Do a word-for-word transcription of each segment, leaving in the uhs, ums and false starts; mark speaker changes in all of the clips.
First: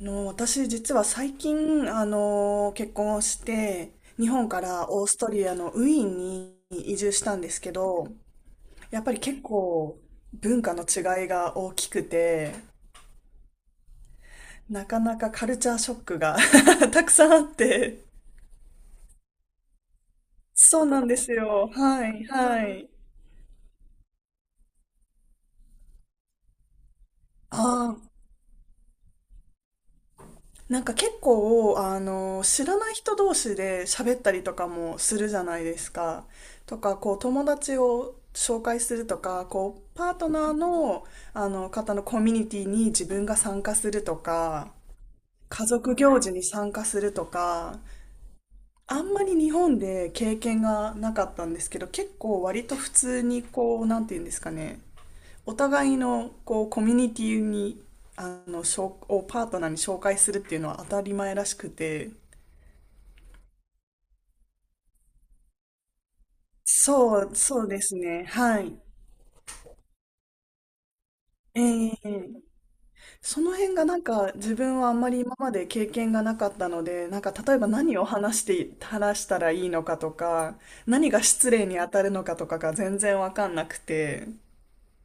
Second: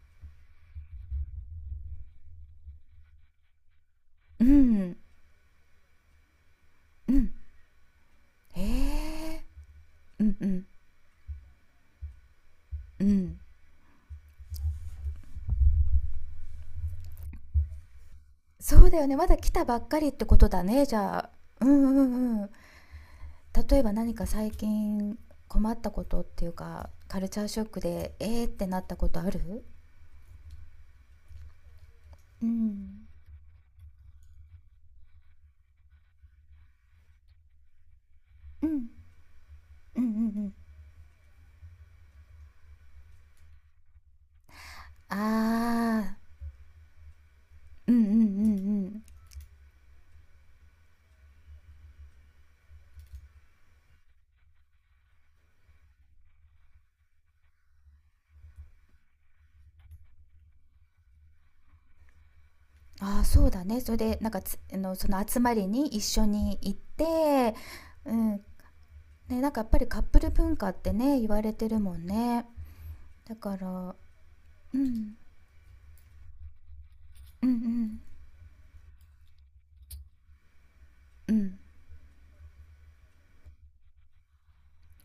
Speaker 1: あの、私実は最近、あの、結婚をして、日
Speaker 2: う
Speaker 1: 本から
Speaker 2: ん。
Speaker 1: オーストリアのウィーンに移
Speaker 2: う
Speaker 1: 住し
Speaker 2: ん。
Speaker 1: たんですけど、
Speaker 2: へ
Speaker 1: やっぱり結
Speaker 2: え。
Speaker 1: 構
Speaker 2: うん。う
Speaker 1: 文
Speaker 2: ん
Speaker 1: 化の違いが大きくて、
Speaker 2: うん。
Speaker 1: なかなかカルチャーショックが たくさんあって。
Speaker 2: そうだよね、まだ来たばっかりってことだ
Speaker 1: そ
Speaker 2: ね、
Speaker 1: う
Speaker 2: じ
Speaker 1: なんで
Speaker 2: ゃあ。
Speaker 1: す
Speaker 2: うん。
Speaker 1: よ。
Speaker 2: う
Speaker 1: はい、
Speaker 2: んうん。
Speaker 1: はい。
Speaker 2: 例えば何か最近困ったことっていうか、カルチャー
Speaker 1: あ
Speaker 2: ショック
Speaker 1: あ、
Speaker 2: でえーってなったことある？
Speaker 1: なんか結構、あの、
Speaker 2: う
Speaker 1: 知らない
Speaker 2: ん。
Speaker 1: 人同士で喋ったりとかもするじゃないですか。とか、こう、友達を紹
Speaker 2: う
Speaker 1: 介
Speaker 2: ん。
Speaker 1: するとか、こう、
Speaker 2: うんうん。う
Speaker 1: パートナー
Speaker 2: ん。
Speaker 1: の、あの、方のコミュニティに自分が参加するとか、家族
Speaker 2: あ
Speaker 1: 行事に参加するとか、
Speaker 2: ー。うん。うんうん。う
Speaker 1: あ
Speaker 2: ん。
Speaker 1: んまり日本で経験がなかったんですけど、結構割と普通にこう、なんて言うんですかね、お互いのこうコミュニティにあのしょをパートナーに紹介するっていうのは当たり前らしくて、
Speaker 2: あー。そうだね。それでなんかつあのその集まりに一緒に行っ
Speaker 1: そう、
Speaker 2: て。
Speaker 1: そうです
Speaker 2: う
Speaker 1: ね。
Speaker 2: ん。
Speaker 1: はい。
Speaker 2: ね、なんかやっぱりカップル文化ってね、言われ
Speaker 1: え
Speaker 2: てるも
Speaker 1: え。
Speaker 2: んね。だ
Speaker 1: その
Speaker 2: か
Speaker 1: 辺が
Speaker 2: ら。
Speaker 1: なんか自
Speaker 2: う
Speaker 1: 分はあんま
Speaker 2: ん。
Speaker 1: り今まで経験がなかったので、なんか
Speaker 2: う
Speaker 1: 例えば何
Speaker 2: ん
Speaker 1: を話して話したらいいのかとか、何が
Speaker 2: うん。う
Speaker 1: 失
Speaker 2: ん。
Speaker 1: 礼に当たるのかとかが全然わかんなくて。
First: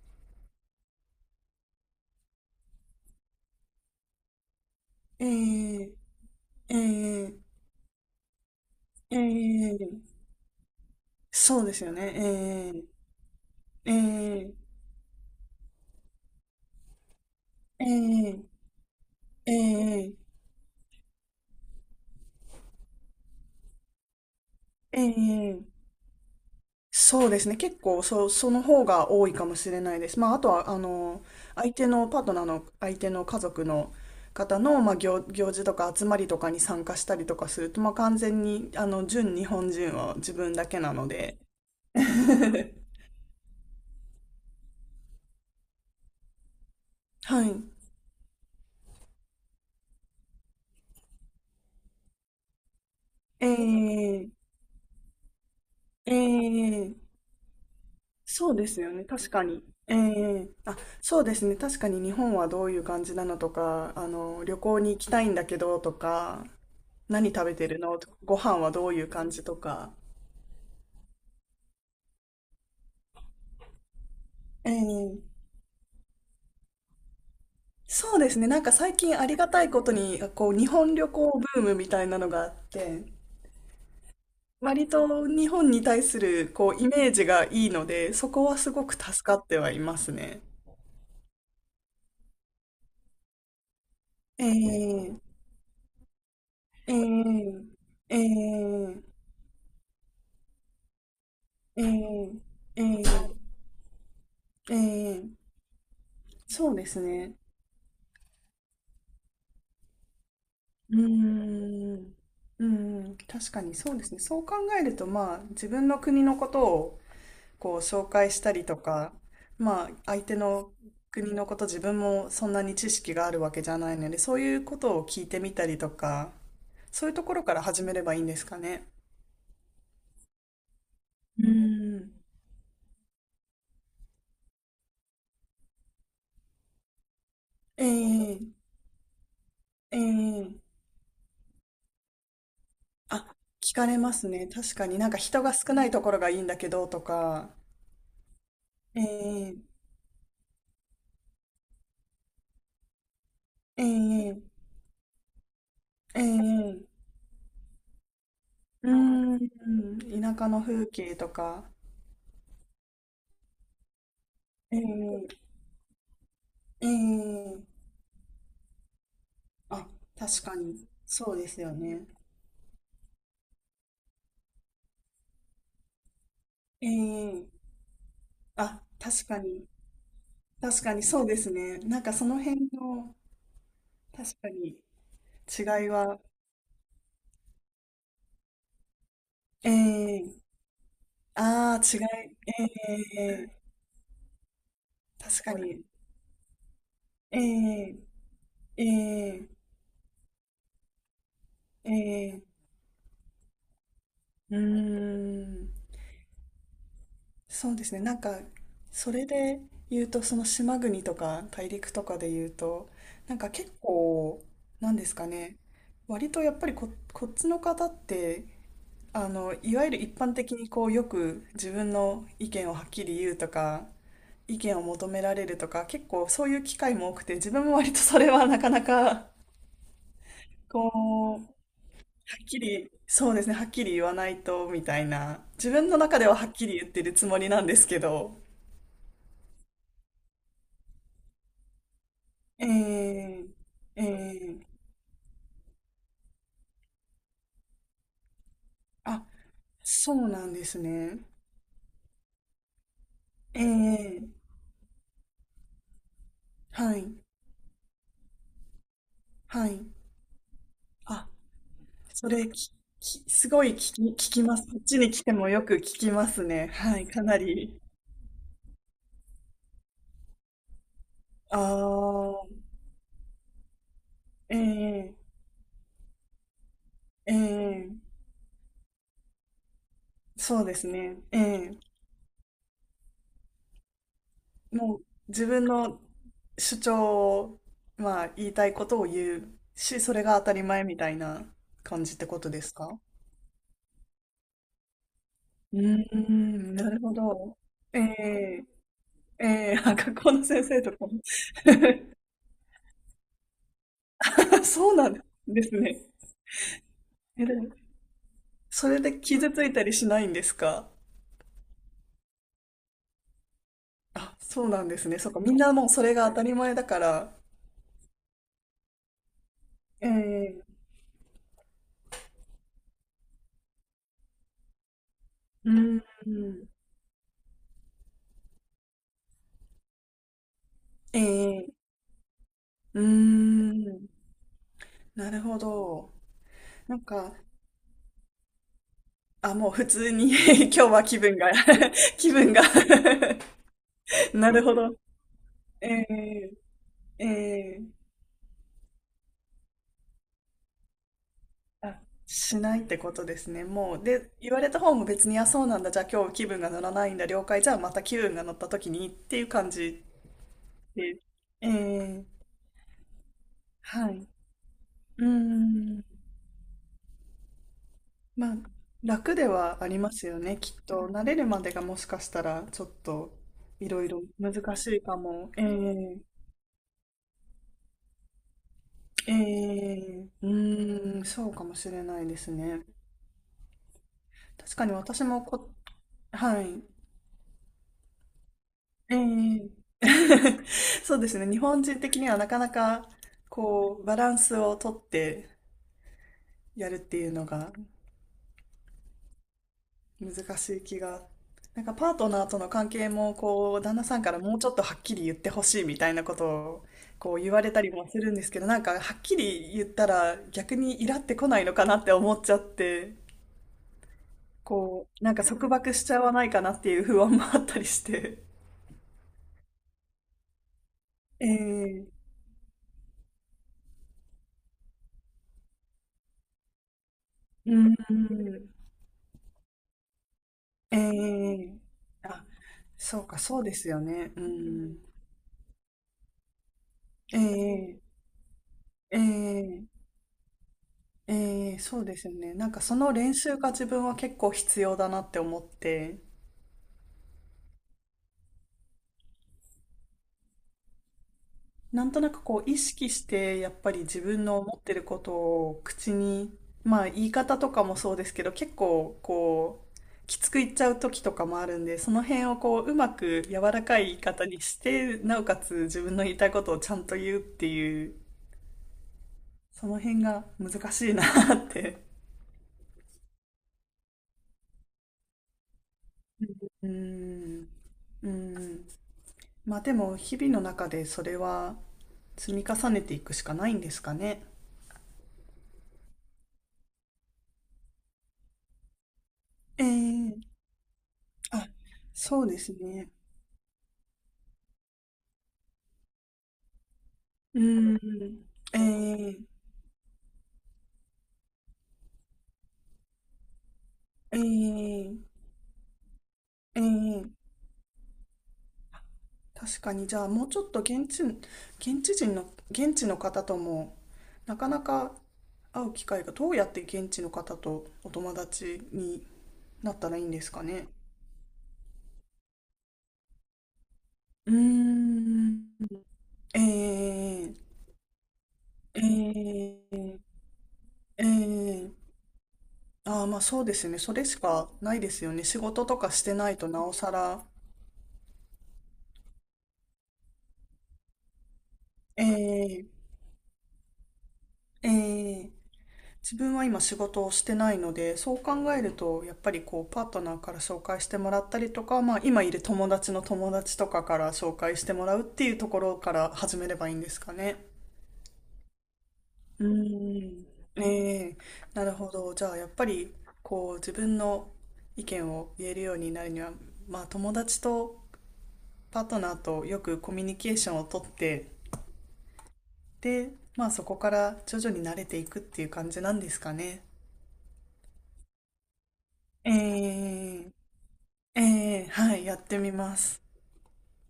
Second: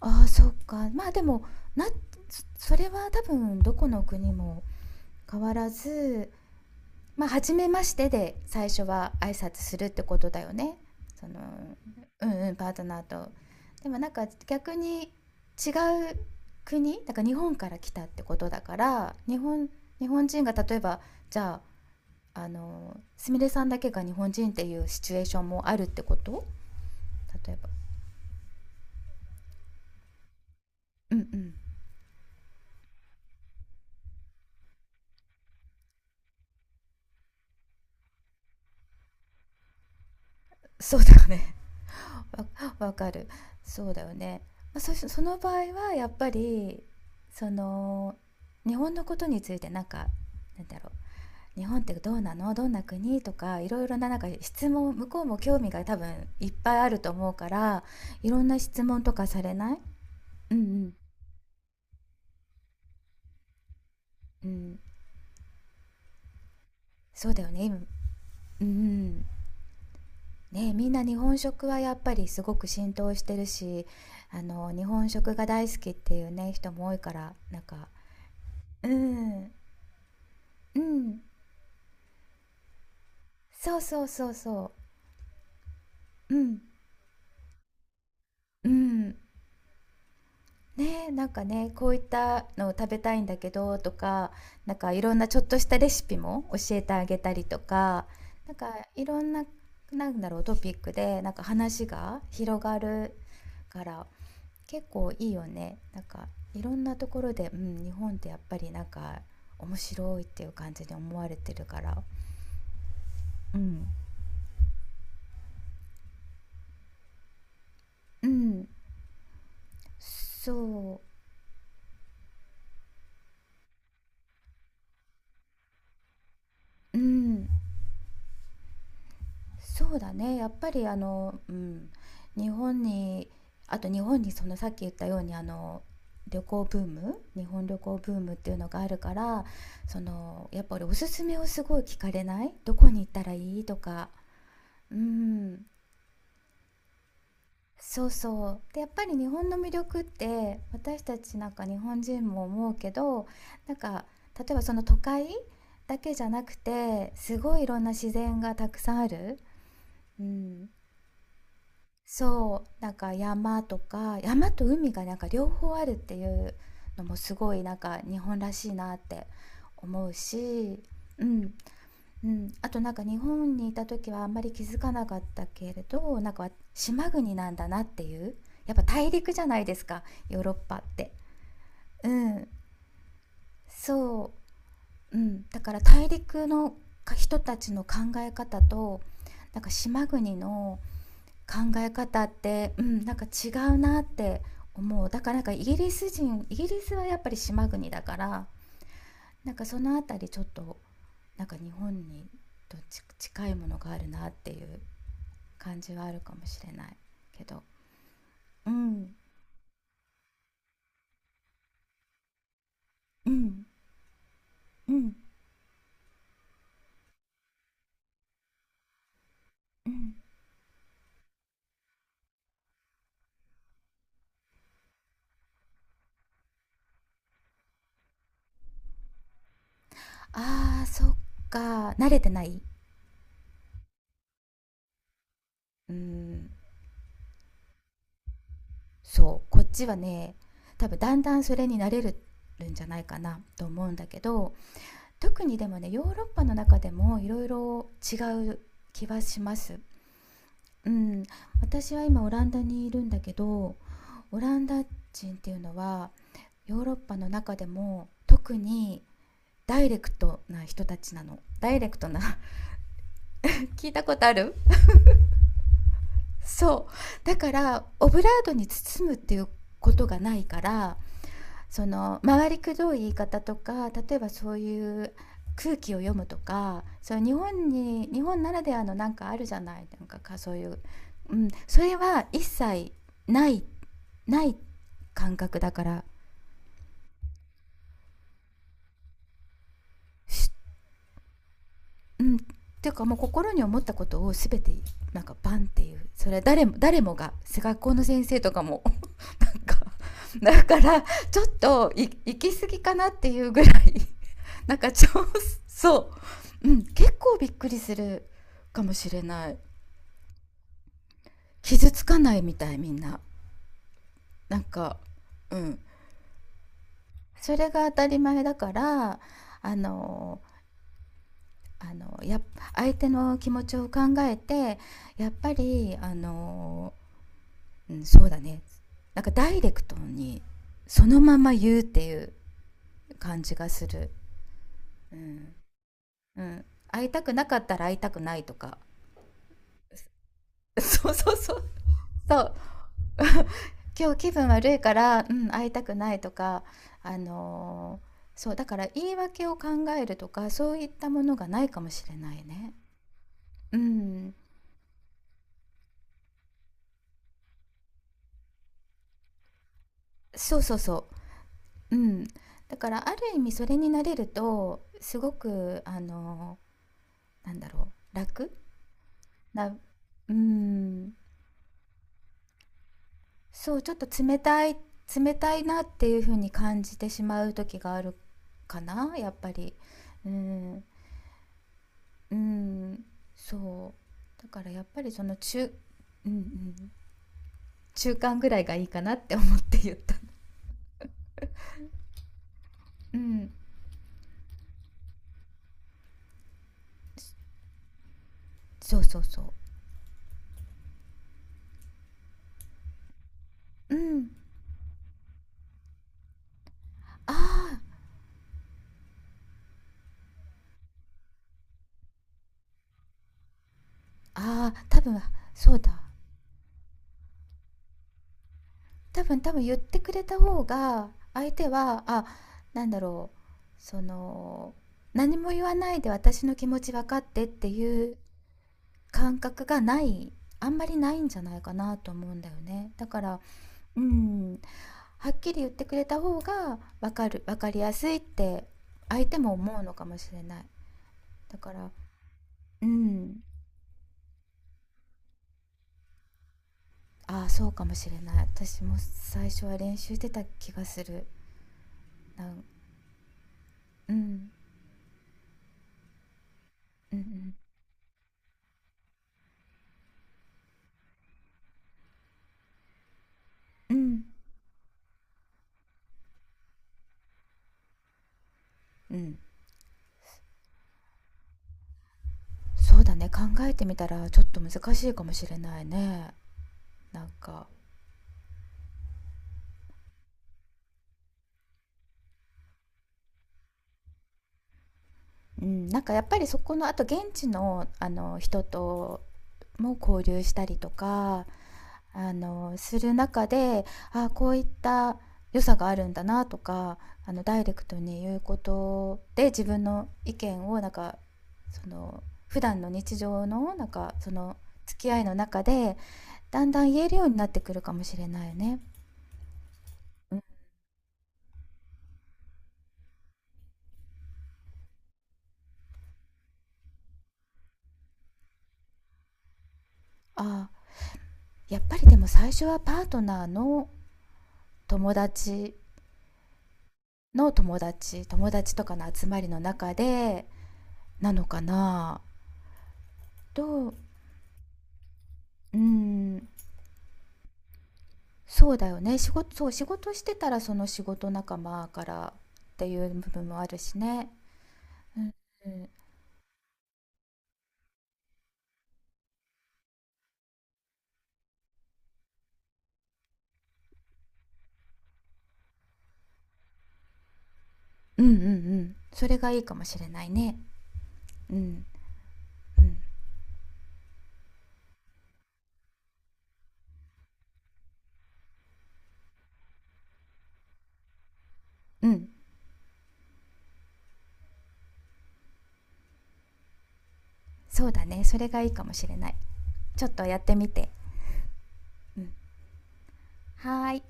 Speaker 2: ああ、そっか。まあ、でも、なそそれは多分どこの国も変わら
Speaker 1: え
Speaker 2: ず、
Speaker 1: え
Speaker 2: まあ、
Speaker 1: ええ
Speaker 2: 初めましてで最初は
Speaker 1: え
Speaker 2: 挨拶するって
Speaker 1: え。
Speaker 2: ことだよね。その、
Speaker 1: そうですよ
Speaker 2: うんうん、パー
Speaker 1: ね。
Speaker 2: トナーと。で
Speaker 1: え
Speaker 2: もなんか
Speaker 1: えええ
Speaker 2: 逆に違う国、だから日本から来たってことだから、日
Speaker 1: え
Speaker 2: 本、日
Speaker 1: ええ
Speaker 2: 本
Speaker 1: え
Speaker 2: 人が例えば、じゃあ、あの、すみれさんだけが日本人っていう
Speaker 1: え
Speaker 2: シチュエーション
Speaker 1: え、
Speaker 2: もあるってこと。
Speaker 1: そうです
Speaker 2: 例え
Speaker 1: ね。
Speaker 2: ば。
Speaker 1: 結構、そ、その方が多いかもしれないです。まあ、あとは、あ
Speaker 2: うんう
Speaker 1: の、
Speaker 2: ん。
Speaker 1: 相手のパートナーの、相手の家族の方の、まあ、行、行事とか集まりとかに参加したりとかすると、まあ、完全に、あの、純日本人は自分だけな
Speaker 2: そう
Speaker 1: の
Speaker 2: だよ
Speaker 1: で。
Speaker 2: ね。 わ、わかる。そうだよね。まあ、そし、その場合はやっぱり、
Speaker 1: は
Speaker 2: そ
Speaker 1: い。
Speaker 2: の、日本のことについてなんか、なんだろう。日本ってどうなの、どんな国と
Speaker 1: え
Speaker 2: か、いろいろななん
Speaker 1: え、
Speaker 2: か質問、向こうも興味が多
Speaker 1: え
Speaker 2: 分いっぱいあ
Speaker 1: え、
Speaker 2: ると思うから、いろん
Speaker 1: そう
Speaker 2: な
Speaker 1: です
Speaker 2: 質
Speaker 1: よ
Speaker 2: 問
Speaker 1: ね。
Speaker 2: とか
Speaker 1: 確
Speaker 2: さ
Speaker 1: か
Speaker 2: れ
Speaker 1: に。
Speaker 2: ない？
Speaker 1: ええ、
Speaker 2: うんう
Speaker 1: あ、
Speaker 2: ん。
Speaker 1: そうですね。確かに日本はどういう感じなのとか、あの、
Speaker 2: う
Speaker 1: 旅
Speaker 2: ん。
Speaker 1: 行に行きたいんだけどとか、
Speaker 2: そ
Speaker 1: 何
Speaker 2: うだ
Speaker 1: 食
Speaker 2: よ
Speaker 1: べ
Speaker 2: ね。
Speaker 1: て
Speaker 2: 今、
Speaker 1: るのとか、ご飯
Speaker 2: う
Speaker 1: はどういう
Speaker 2: ん。
Speaker 1: 感じとか。
Speaker 2: ね、みんな日本食はやっぱりすごく浸透してるし、あ
Speaker 1: え
Speaker 2: の、日本
Speaker 1: え。
Speaker 2: 食が大好きっていうね、人も多いから、なんか、
Speaker 1: そうですね。なんか
Speaker 2: う
Speaker 1: 最近ありが
Speaker 2: ん、
Speaker 1: たいことに、こう、日
Speaker 2: う
Speaker 1: 本旅
Speaker 2: ん、
Speaker 1: 行ブームみたいなのがあって、
Speaker 2: そうそうそうそ
Speaker 1: 割と日本に対す
Speaker 2: う。う
Speaker 1: る、
Speaker 2: ん。
Speaker 1: こう、イメージがいいので、そこは
Speaker 2: う
Speaker 1: すごく
Speaker 2: ん。
Speaker 1: 助かってはいますね。
Speaker 2: ねえ、なんかね、こういったのを食べたいんだけどとか、なんかいろ
Speaker 1: え
Speaker 2: んな
Speaker 1: え
Speaker 2: ちょっとしたレシピも教えてあげたりと
Speaker 1: ええ
Speaker 2: か、
Speaker 1: え
Speaker 2: なんか
Speaker 1: ええ
Speaker 2: いろんな、なんだろう、トピックでなんか話が
Speaker 1: え
Speaker 2: 広が
Speaker 1: え
Speaker 2: るから
Speaker 1: え
Speaker 2: 結構
Speaker 1: ええ。
Speaker 2: いいよね。なんかい
Speaker 1: そ
Speaker 2: ろ
Speaker 1: う
Speaker 2: ん
Speaker 1: で
Speaker 2: な
Speaker 1: す
Speaker 2: ところ
Speaker 1: ね。
Speaker 2: で、うん、日本ってやっぱりなんか面白いっていう感じに
Speaker 1: う
Speaker 2: 思われ
Speaker 1: ー
Speaker 2: てるから。
Speaker 1: ん。うーん、確
Speaker 2: う
Speaker 1: かに
Speaker 2: ん。
Speaker 1: そうですね。そう考えると、まあ、自分の国のことをこう紹
Speaker 2: う
Speaker 1: 介したり
Speaker 2: ん。
Speaker 1: とか、まあ相手の
Speaker 2: そ
Speaker 1: 国のこと自分もそんなに知識があるわけじゃないので、そういうことを聞いてみたりとか、
Speaker 2: う。う
Speaker 1: そういうところから
Speaker 2: ん。
Speaker 1: 始めればいいんですかね。
Speaker 2: そうだね、やっぱりあの、
Speaker 1: う
Speaker 2: うん、
Speaker 1: ん。
Speaker 2: 日本に、あと日本にそのさっき言ったようにあの旅行ブーム、日本旅
Speaker 1: え
Speaker 2: 行ブームってい
Speaker 1: え
Speaker 2: うのがあるから、その
Speaker 1: え
Speaker 2: やっ
Speaker 1: え。
Speaker 2: ぱりおすすめをすごい聞かれない？どこに行った
Speaker 1: あ、
Speaker 2: らいい
Speaker 1: 聞
Speaker 2: と
Speaker 1: かれ
Speaker 2: か、
Speaker 1: ますね。確か
Speaker 2: う
Speaker 1: になんか人が
Speaker 2: ん、
Speaker 1: 少ないところがいいんだけどとか、
Speaker 2: そうそう。で、やっ
Speaker 1: え
Speaker 2: ぱり日本の
Speaker 1: え
Speaker 2: 魅力って私たちなんか日本人も思うけど、なん
Speaker 1: え
Speaker 2: か
Speaker 1: え
Speaker 2: 例えばその都会だけじ
Speaker 1: え
Speaker 2: ゃなく
Speaker 1: え。
Speaker 2: て、すごいいろんな自然がたく
Speaker 1: う
Speaker 2: さんある。
Speaker 1: ん、
Speaker 2: う
Speaker 1: 田舎の
Speaker 2: ん。
Speaker 1: 風景とか、
Speaker 2: そう、なんか山とか、山と海がなんか
Speaker 1: ええ
Speaker 2: 両方あるっていう
Speaker 1: え
Speaker 2: のもすごい
Speaker 1: え。
Speaker 2: なんか日本らしいなって
Speaker 1: あ、
Speaker 2: 思う
Speaker 1: 確かに、
Speaker 2: し、う
Speaker 1: そうで
Speaker 2: ん、
Speaker 1: すよね。
Speaker 2: うん。あとなんか日本にいた時はあんまり気づかなかったけれど、なんか島国
Speaker 1: え
Speaker 2: なん
Speaker 1: え。
Speaker 2: だなっていう。やっ
Speaker 1: あ、
Speaker 2: ぱ大
Speaker 1: 確
Speaker 2: 陸
Speaker 1: か
Speaker 2: じゃない
Speaker 1: に。
Speaker 2: ですか、ヨーロッパ
Speaker 1: 確
Speaker 2: っ
Speaker 1: かに
Speaker 2: て。
Speaker 1: そうですね。なん
Speaker 2: う
Speaker 1: かその
Speaker 2: ん、
Speaker 1: 辺の、
Speaker 2: そ
Speaker 1: 確かに
Speaker 2: う、うん。だから
Speaker 1: 違い
Speaker 2: 大
Speaker 1: は、
Speaker 2: 陸のか人たちの考え方と、なん
Speaker 1: え
Speaker 2: か島
Speaker 1: え。
Speaker 2: 国の
Speaker 1: あ
Speaker 2: 考
Speaker 1: あー、
Speaker 2: え
Speaker 1: 違
Speaker 2: 方っ
Speaker 1: い、
Speaker 2: て、うん、なんか
Speaker 1: え
Speaker 2: 違
Speaker 1: え。
Speaker 2: うなって思う。だからな
Speaker 1: 確
Speaker 2: んか
Speaker 1: か
Speaker 2: イギ
Speaker 1: に、
Speaker 2: リス人イギリスはやっぱり島国
Speaker 1: え
Speaker 2: だから、
Speaker 1: えええ
Speaker 2: なんかそのあたりちょっとなんか日本に
Speaker 1: ええ。
Speaker 2: とち近いものがあるなって
Speaker 1: うー
Speaker 2: いう
Speaker 1: ん、
Speaker 2: 感じはあるかもしれないけど。
Speaker 1: そうですね。なんか、
Speaker 2: う
Speaker 1: そ
Speaker 2: ん。
Speaker 1: れで言うと、その島国とか大陸とかで言うと、
Speaker 2: う
Speaker 1: なんか
Speaker 2: ん。
Speaker 1: 結構、
Speaker 2: う
Speaker 1: なんで
Speaker 2: ん。
Speaker 1: すかね。割とやっぱりこ、こっちの方ってあの、いわ
Speaker 2: う
Speaker 1: ゆる
Speaker 2: ん。
Speaker 1: 一般的にこう、よく自分の意見をはっきり言うとか、意見を求められるとか、結構そういう機会も多くて、自分も割とそれはなかなか、
Speaker 2: あー、そっ
Speaker 1: こう、は
Speaker 2: か、慣れてな
Speaker 1: っき
Speaker 2: い。
Speaker 1: り、そうですね、はっきり言わないと、みたいな。自分
Speaker 2: う
Speaker 1: の中ではは
Speaker 2: ん、
Speaker 1: っきり言ってるつもりなんですけど。
Speaker 2: そうこっちはね、多分だんだんそれに慣れる
Speaker 1: え
Speaker 2: んじゃないかな
Speaker 1: え。
Speaker 2: と思うん
Speaker 1: え
Speaker 2: だけど、
Speaker 1: ー、
Speaker 2: 特にでもね、ヨーロッパの中でもいろいろ違う気は
Speaker 1: あ、
Speaker 2: します。
Speaker 1: そうなんです
Speaker 2: う
Speaker 1: ね。
Speaker 2: ん、私は今オランダにいるんだけ
Speaker 1: え
Speaker 2: ど、
Speaker 1: え。
Speaker 2: オランダ人っていうのはヨーロッ
Speaker 1: はい、
Speaker 2: パの中でも特に
Speaker 1: は
Speaker 2: ダ
Speaker 1: い。
Speaker 2: イレクトな人たちな
Speaker 1: あ、
Speaker 2: の。ダイレクトな。
Speaker 1: それ、き、き、すごい
Speaker 2: 聞い
Speaker 1: 聞き、
Speaker 2: たこ
Speaker 1: 聞
Speaker 2: とあ
Speaker 1: き
Speaker 2: る。
Speaker 1: ます。こっちに来てもよく聞きますね。
Speaker 2: そ
Speaker 1: はい、か
Speaker 2: うだ
Speaker 1: な
Speaker 2: か
Speaker 1: り。
Speaker 2: らオブラートに包むっていうことがないから、
Speaker 1: あ
Speaker 2: その回り
Speaker 1: あ、
Speaker 2: くどい言い方とか、例えばそ
Speaker 1: え
Speaker 2: ういう
Speaker 1: え、
Speaker 2: 空気を読むとか、そう、日
Speaker 1: え
Speaker 2: 本
Speaker 1: え、
Speaker 2: に日本ならではのなんかあるじゃない、なんかかそう
Speaker 1: そ
Speaker 2: い
Speaker 1: うで
Speaker 2: う、
Speaker 1: すね。
Speaker 2: う
Speaker 1: え
Speaker 2: ん、
Speaker 1: え、
Speaker 2: それは一切ない。ない
Speaker 1: もう
Speaker 2: 感
Speaker 1: 自
Speaker 2: 覚
Speaker 1: 分
Speaker 2: だか
Speaker 1: の
Speaker 2: ら、
Speaker 1: 主張を、まあ、言いたいことを言うし、それが当たり前みたいな感じっ
Speaker 2: う
Speaker 1: て
Speaker 2: ん、っ
Speaker 1: ことです
Speaker 2: て
Speaker 1: か。
Speaker 2: いうかもう心に思ったことを全てなんかバンっ
Speaker 1: うー
Speaker 2: ていう、それは誰も
Speaker 1: ん、なる
Speaker 2: 誰
Speaker 1: ほ
Speaker 2: もが
Speaker 1: ど。
Speaker 2: 学校
Speaker 1: え
Speaker 2: の先生とか
Speaker 1: え、
Speaker 2: も
Speaker 1: え
Speaker 2: なん
Speaker 1: え、あ、学校の先
Speaker 2: か、 だか
Speaker 1: 生とか
Speaker 2: ら
Speaker 1: も。
Speaker 2: ちょっとい行き過ぎかなっていうぐらい、 なんか
Speaker 1: そう
Speaker 2: ちょ
Speaker 1: なんですね。
Speaker 2: そう、うん、結構
Speaker 1: え、
Speaker 2: びっ
Speaker 1: で
Speaker 2: く
Speaker 1: も
Speaker 2: りするか
Speaker 1: そ
Speaker 2: も
Speaker 1: れ
Speaker 2: し
Speaker 1: で
Speaker 2: れな
Speaker 1: 傷
Speaker 2: い。
Speaker 1: ついたりしないんですか。
Speaker 2: 傷つかないみたい、みんな。
Speaker 1: あ、
Speaker 2: なん
Speaker 1: そうなん
Speaker 2: か、
Speaker 1: ですね。そっか、み
Speaker 2: う
Speaker 1: んな
Speaker 2: ん、
Speaker 1: もうそれが当たり前だから。
Speaker 2: それが当たり前だから、あ
Speaker 1: え
Speaker 2: の
Speaker 1: え。
Speaker 2: あのや相手の気持ちを考えてやっぱ
Speaker 1: う
Speaker 2: り
Speaker 1: ん、
Speaker 2: あの、うん、そうだね、なんかダイレクトにそのまま
Speaker 1: ええ。
Speaker 2: 言うっていう
Speaker 1: うー
Speaker 2: 感じがす
Speaker 1: ん、
Speaker 2: る、う
Speaker 1: なる
Speaker 2: ん、
Speaker 1: ほど。
Speaker 2: うん、
Speaker 1: なん
Speaker 2: 会いたく
Speaker 1: か、
Speaker 2: なかったら会いたくないとか、
Speaker 1: あ、もう普通に 今 日は
Speaker 2: そう
Speaker 1: 気
Speaker 2: そう
Speaker 1: 分が
Speaker 2: そう
Speaker 1: 気
Speaker 2: そう、
Speaker 1: 分が
Speaker 2: 今日気 分
Speaker 1: なる
Speaker 2: 悪
Speaker 1: ほ
Speaker 2: いか
Speaker 1: ど。
Speaker 2: ら、うん、会いた
Speaker 1: え
Speaker 2: くないとか、あ
Speaker 1: えええ。
Speaker 2: のーそうだから言い訳を考えるとか、そういったものがないかも
Speaker 1: あ、
Speaker 2: しれない
Speaker 1: し
Speaker 2: ね。
Speaker 1: ないってことですね。
Speaker 2: う
Speaker 1: もう、で、
Speaker 2: ん、
Speaker 1: 言われた方も別に、あ、そうなんだ。じゃあ今日気分が乗らないんだ。了解。じゃあまた気分が乗った時にっていう感じ
Speaker 2: そうそうそ
Speaker 1: で。え
Speaker 2: う、うん、
Speaker 1: え。
Speaker 2: だからある意味それにな
Speaker 1: は
Speaker 2: れる
Speaker 1: い。
Speaker 2: とす
Speaker 1: うー
Speaker 2: ごくあ
Speaker 1: ん。
Speaker 2: のーなんだろう、楽
Speaker 1: まあ、楽で
Speaker 2: な、
Speaker 1: はあります
Speaker 2: う
Speaker 1: よね、きっと。
Speaker 2: ん、
Speaker 1: 慣れるまでがもしかしたら、ちょっと、
Speaker 2: そう、
Speaker 1: い
Speaker 2: ちょっ
Speaker 1: ろ
Speaker 2: と
Speaker 1: いろ
Speaker 2: 冷
Speaker 1: 難
Speaker 2: たい、
Speaker 1: しいか
Speaker 2: 冷
Speaker 1: も。
Speaker 2: たい
Speaker 1: え
Speaker 2: なってい
Speaker 1: え
Speaker 2: う風に感じてしまう時があるかな、や
Speaker 1: え
Speaker 2: っぱり。
Speaker 1: え。
Speaker 2: う
Speaker 1: う
Speaker 2: ん、
Speaker 1: ーん、そうかもしれない
Speaker 2: う
Speaker 1: ですね。
Speaker 2: ん、そう。だから
Speaker 1: 確
Speaker 2: やっ
Speaker 1: かに
Speaker 2: ぱりそ
Speaker 1: 私
Speaker 2: の
Speaker 1: も
Speaker 2: 中、
Speaker 1: こ、
Speaker 2: うんう
Speaker 1: は
Speaker 2: ん、
Speaker 1: い。
Speaker 2: 中間ぐらいがいいかな
Speaker 1: え
Speaker 2: って思っ
Speaker 1: え。
Speaker 2: て言った。
Speaker 1: そうですね。日本人的にはなかなか、
Speaker 2: うん、
Speaker 1: こう、バランスをとってやるっていうのが
Speaker 2: そうそうそ
Speaker 1: 難しい気が。なんかパートナーとの関係も、こう、
Speaker 2: う、う
Speaker 1: 旦那さん
Speaker 2: ん、
Speaker 1: からもうちょっとはっきり言ってほしいみたいなことを、
Speaker 2: あ
Speaker 1: こう言われた
Speaker 2: ー、
Speaker 1: りもするんですけど、なんかはっきり言ったら逆にイラってこないのかなって思っちゃって、
Speaker 2: あー、あ、多
Speaker 1: こ
Speaker 2: 分、
Speaker 1: う、なんか束
Speaker 2: そう
Speaker 1: 縛
Speaker 2: だ、
Speaker 1: しちゃわないかなっていう不安もあったりして。
Speaker 2: 多分多分言ってくれた方が、相手は、
Speaker 1: ええ。
Speaker 2: あ、なんだろう、その、何も言わないで私の気持ち分かってって
Speaker 1: うん、
Speaker 2: いう感覚がない、あんまり
Speaker 1: え
Speaker 2: ないんじゃないか
Speaker 1: え。
Speaker 2: なと思うん
Speaker 1: あ、
Speaker 2: だよね。だか
Speaker 1: そうか、
Speaker 2: ら、
Speaker 1: そうです
Speaker 2: う
Speaker 1: よね。う
Speaker 2: ん、
Speaker 1: ん、
Speaker 2: はっきり言ってくれた方が分かる分かりや
Speaker 1: ええ
Speaker 2: すいって
Speaker 1: え
Speaker 2: 相手も思うの
Speaker 1: え
Speaker 2: かもしれない。だ
Speaker 1: え
Speaker 2: か
Speaker 1: え、
Speaker 2: ら、
Speaker 1: そうですよね。なんか
Speaker 2: う
Speaker 1: その練
Speaker 2: ん、
Speaker 1: 習が自分は結構必要だなって思って、
Speaker 2: ああ、そうかもしれない、私も最初は練習してた気がする
Speaker 1: なんとなく
Speaker 2: な。
Speaker 1: こう意識してやっぱり
Speaker 2: う
Speaker 1: 自分
Speaker 2: ん。
Speaker 1: の思ってることを口に、まあ
Speaker 2: う
Speaker 1: 言い
Speaker 2: ん。
Speaker 1: 方とかもそうですけど、結構こうきつく言っちゃう時とかもあるんで、その辺をこううまく柔ら
Speaker 2: う
Speaker 1: かい言い
Speaker 2: ん。
Speaker 1: 方にして、なおかつ自分の言いたいことをちゃんと言うっていう、
Speaker 2: うん。うん。
Speaker 1: その辺が難しいなって。
Speaker 2: そうだね、考えてみたらちょっと難しいかもしれないね、
Speaker 1: うー
Speaker 2: なん
Speaker 1: ん。
Speaker 2: か、
Speaker 1: うーん。まあでも日々の中でそれは積み重ねていくしかないんですかね。
Speaker 2: うん、なんかやっぱりそこのあと現地のあの人と
Speaker 1: ええ。
Speaker 2: も交流したりとか、
Speaker 1: あ、
Speaker 2: あ
Speaker 1: そうです
Speaker 2: の、す
Speaker 1: ね。
Speaker 2: る中で、あ、こういった良さがあるんだなとか、あの、ダイレクト
Speaker 1: う
Speaker 2: に言うこ
Speaker 1: ん。え
Speaker 2: とで、
Speaker 1: え
Speaker 2: 自分の意見をなんか、その、普段の日常のなんか、その、付き
Speaker 1: ええ
Speaker 2: 合いの中で、だん
Speaker 1: え
Speaker 2: だん言える
Speaker 1: え。
Speaker 2: ようになってくるかもしれないよね。
Speaker 1: 確かに、じゃあ
Speaker 2: うん、
Speaker 1: もうちょっと現地、現地人の、現地の方とも、なかなか会う機会が、どうやって現地の方とお友達になったらいいんですか
Speaker 2: あ、
Speaker 1: ね。
Speaker 2: やっぱりでも最初はパートナーの
Speaker 1: うー
Speaker 2: 友
Speaker 1: ん。
Speaker 2: 達
Speaker 1: え
Speaker 2: の
Speaker 1: え
Speaker 2: 友達、友達とかの集まりの
Speaker 1: え
Speaker 2: 中
Speaker 1: え
Speaker 2: で
Speaker 1: え
Speaker 2: なのか
Speaker 1: え。
Speaker 2: な。
Speaker 1: ああ、まあそうです
Speaker 2: と、
Speaker 1: ね。それしかないですよね。仕
Speaker 2: う
Speaker 1: 事とかして
Speaker 2: ん、
Speaker 1: ないとなおさら。
Speaker 2: そうだよね。仕事、そう、仕事してたらその仕事仲間か
Speaker 1: え
Speaker 2: らって
Speaker 1: え
Speaker 2: いう部分もあるしね。
Speaker 1: え
Speaker 2: うん、
Speaker 1: え。
Speaker 2: うん、
Speaker 1: 自分は今仕事をしてないので、そう考えると、やっぱりこう、パートナーから紹介してもらったりとか、まあ今いる友達の友達とかから紹介してもらうっていうところから始めればいいんですかね。
Speaker 2: うんうんうん、それがいい
Speaker 1: うー
Speaker 2: かもしれない
Speaker 1: ん。
Speaker 2: ね。
Speaker 1: ええ。
Speaker 2: う
Speaker 1: な
Speaker 2: ん、
Speaker 1: るほど。じゃあ、やっ
Speaker 2: う
Speaker 1: ぱ
Speaker 2: ん、
Speaker 1: り、こう、自分の意見を言えるようになるには、まあ、友達とパートナーとよくコミュニケーションをとって、
Speaker 2: うん。
Speaker 1: で、まあそこから徐々に慣れていくっていう感じなんですかね。
Speaker 2: そうだね。それがいいかもしれない。
Speaker 1: え
Speaker 2: ちょっとやっ
Speaker 1: ー、
Speaker 2: てみて。
Speaker 1: えー、は
Speaker 2: う
Speaker 1: い、
Speaker 2: ん。
Speaker 1: やってみます。
Speaker 2: はーい。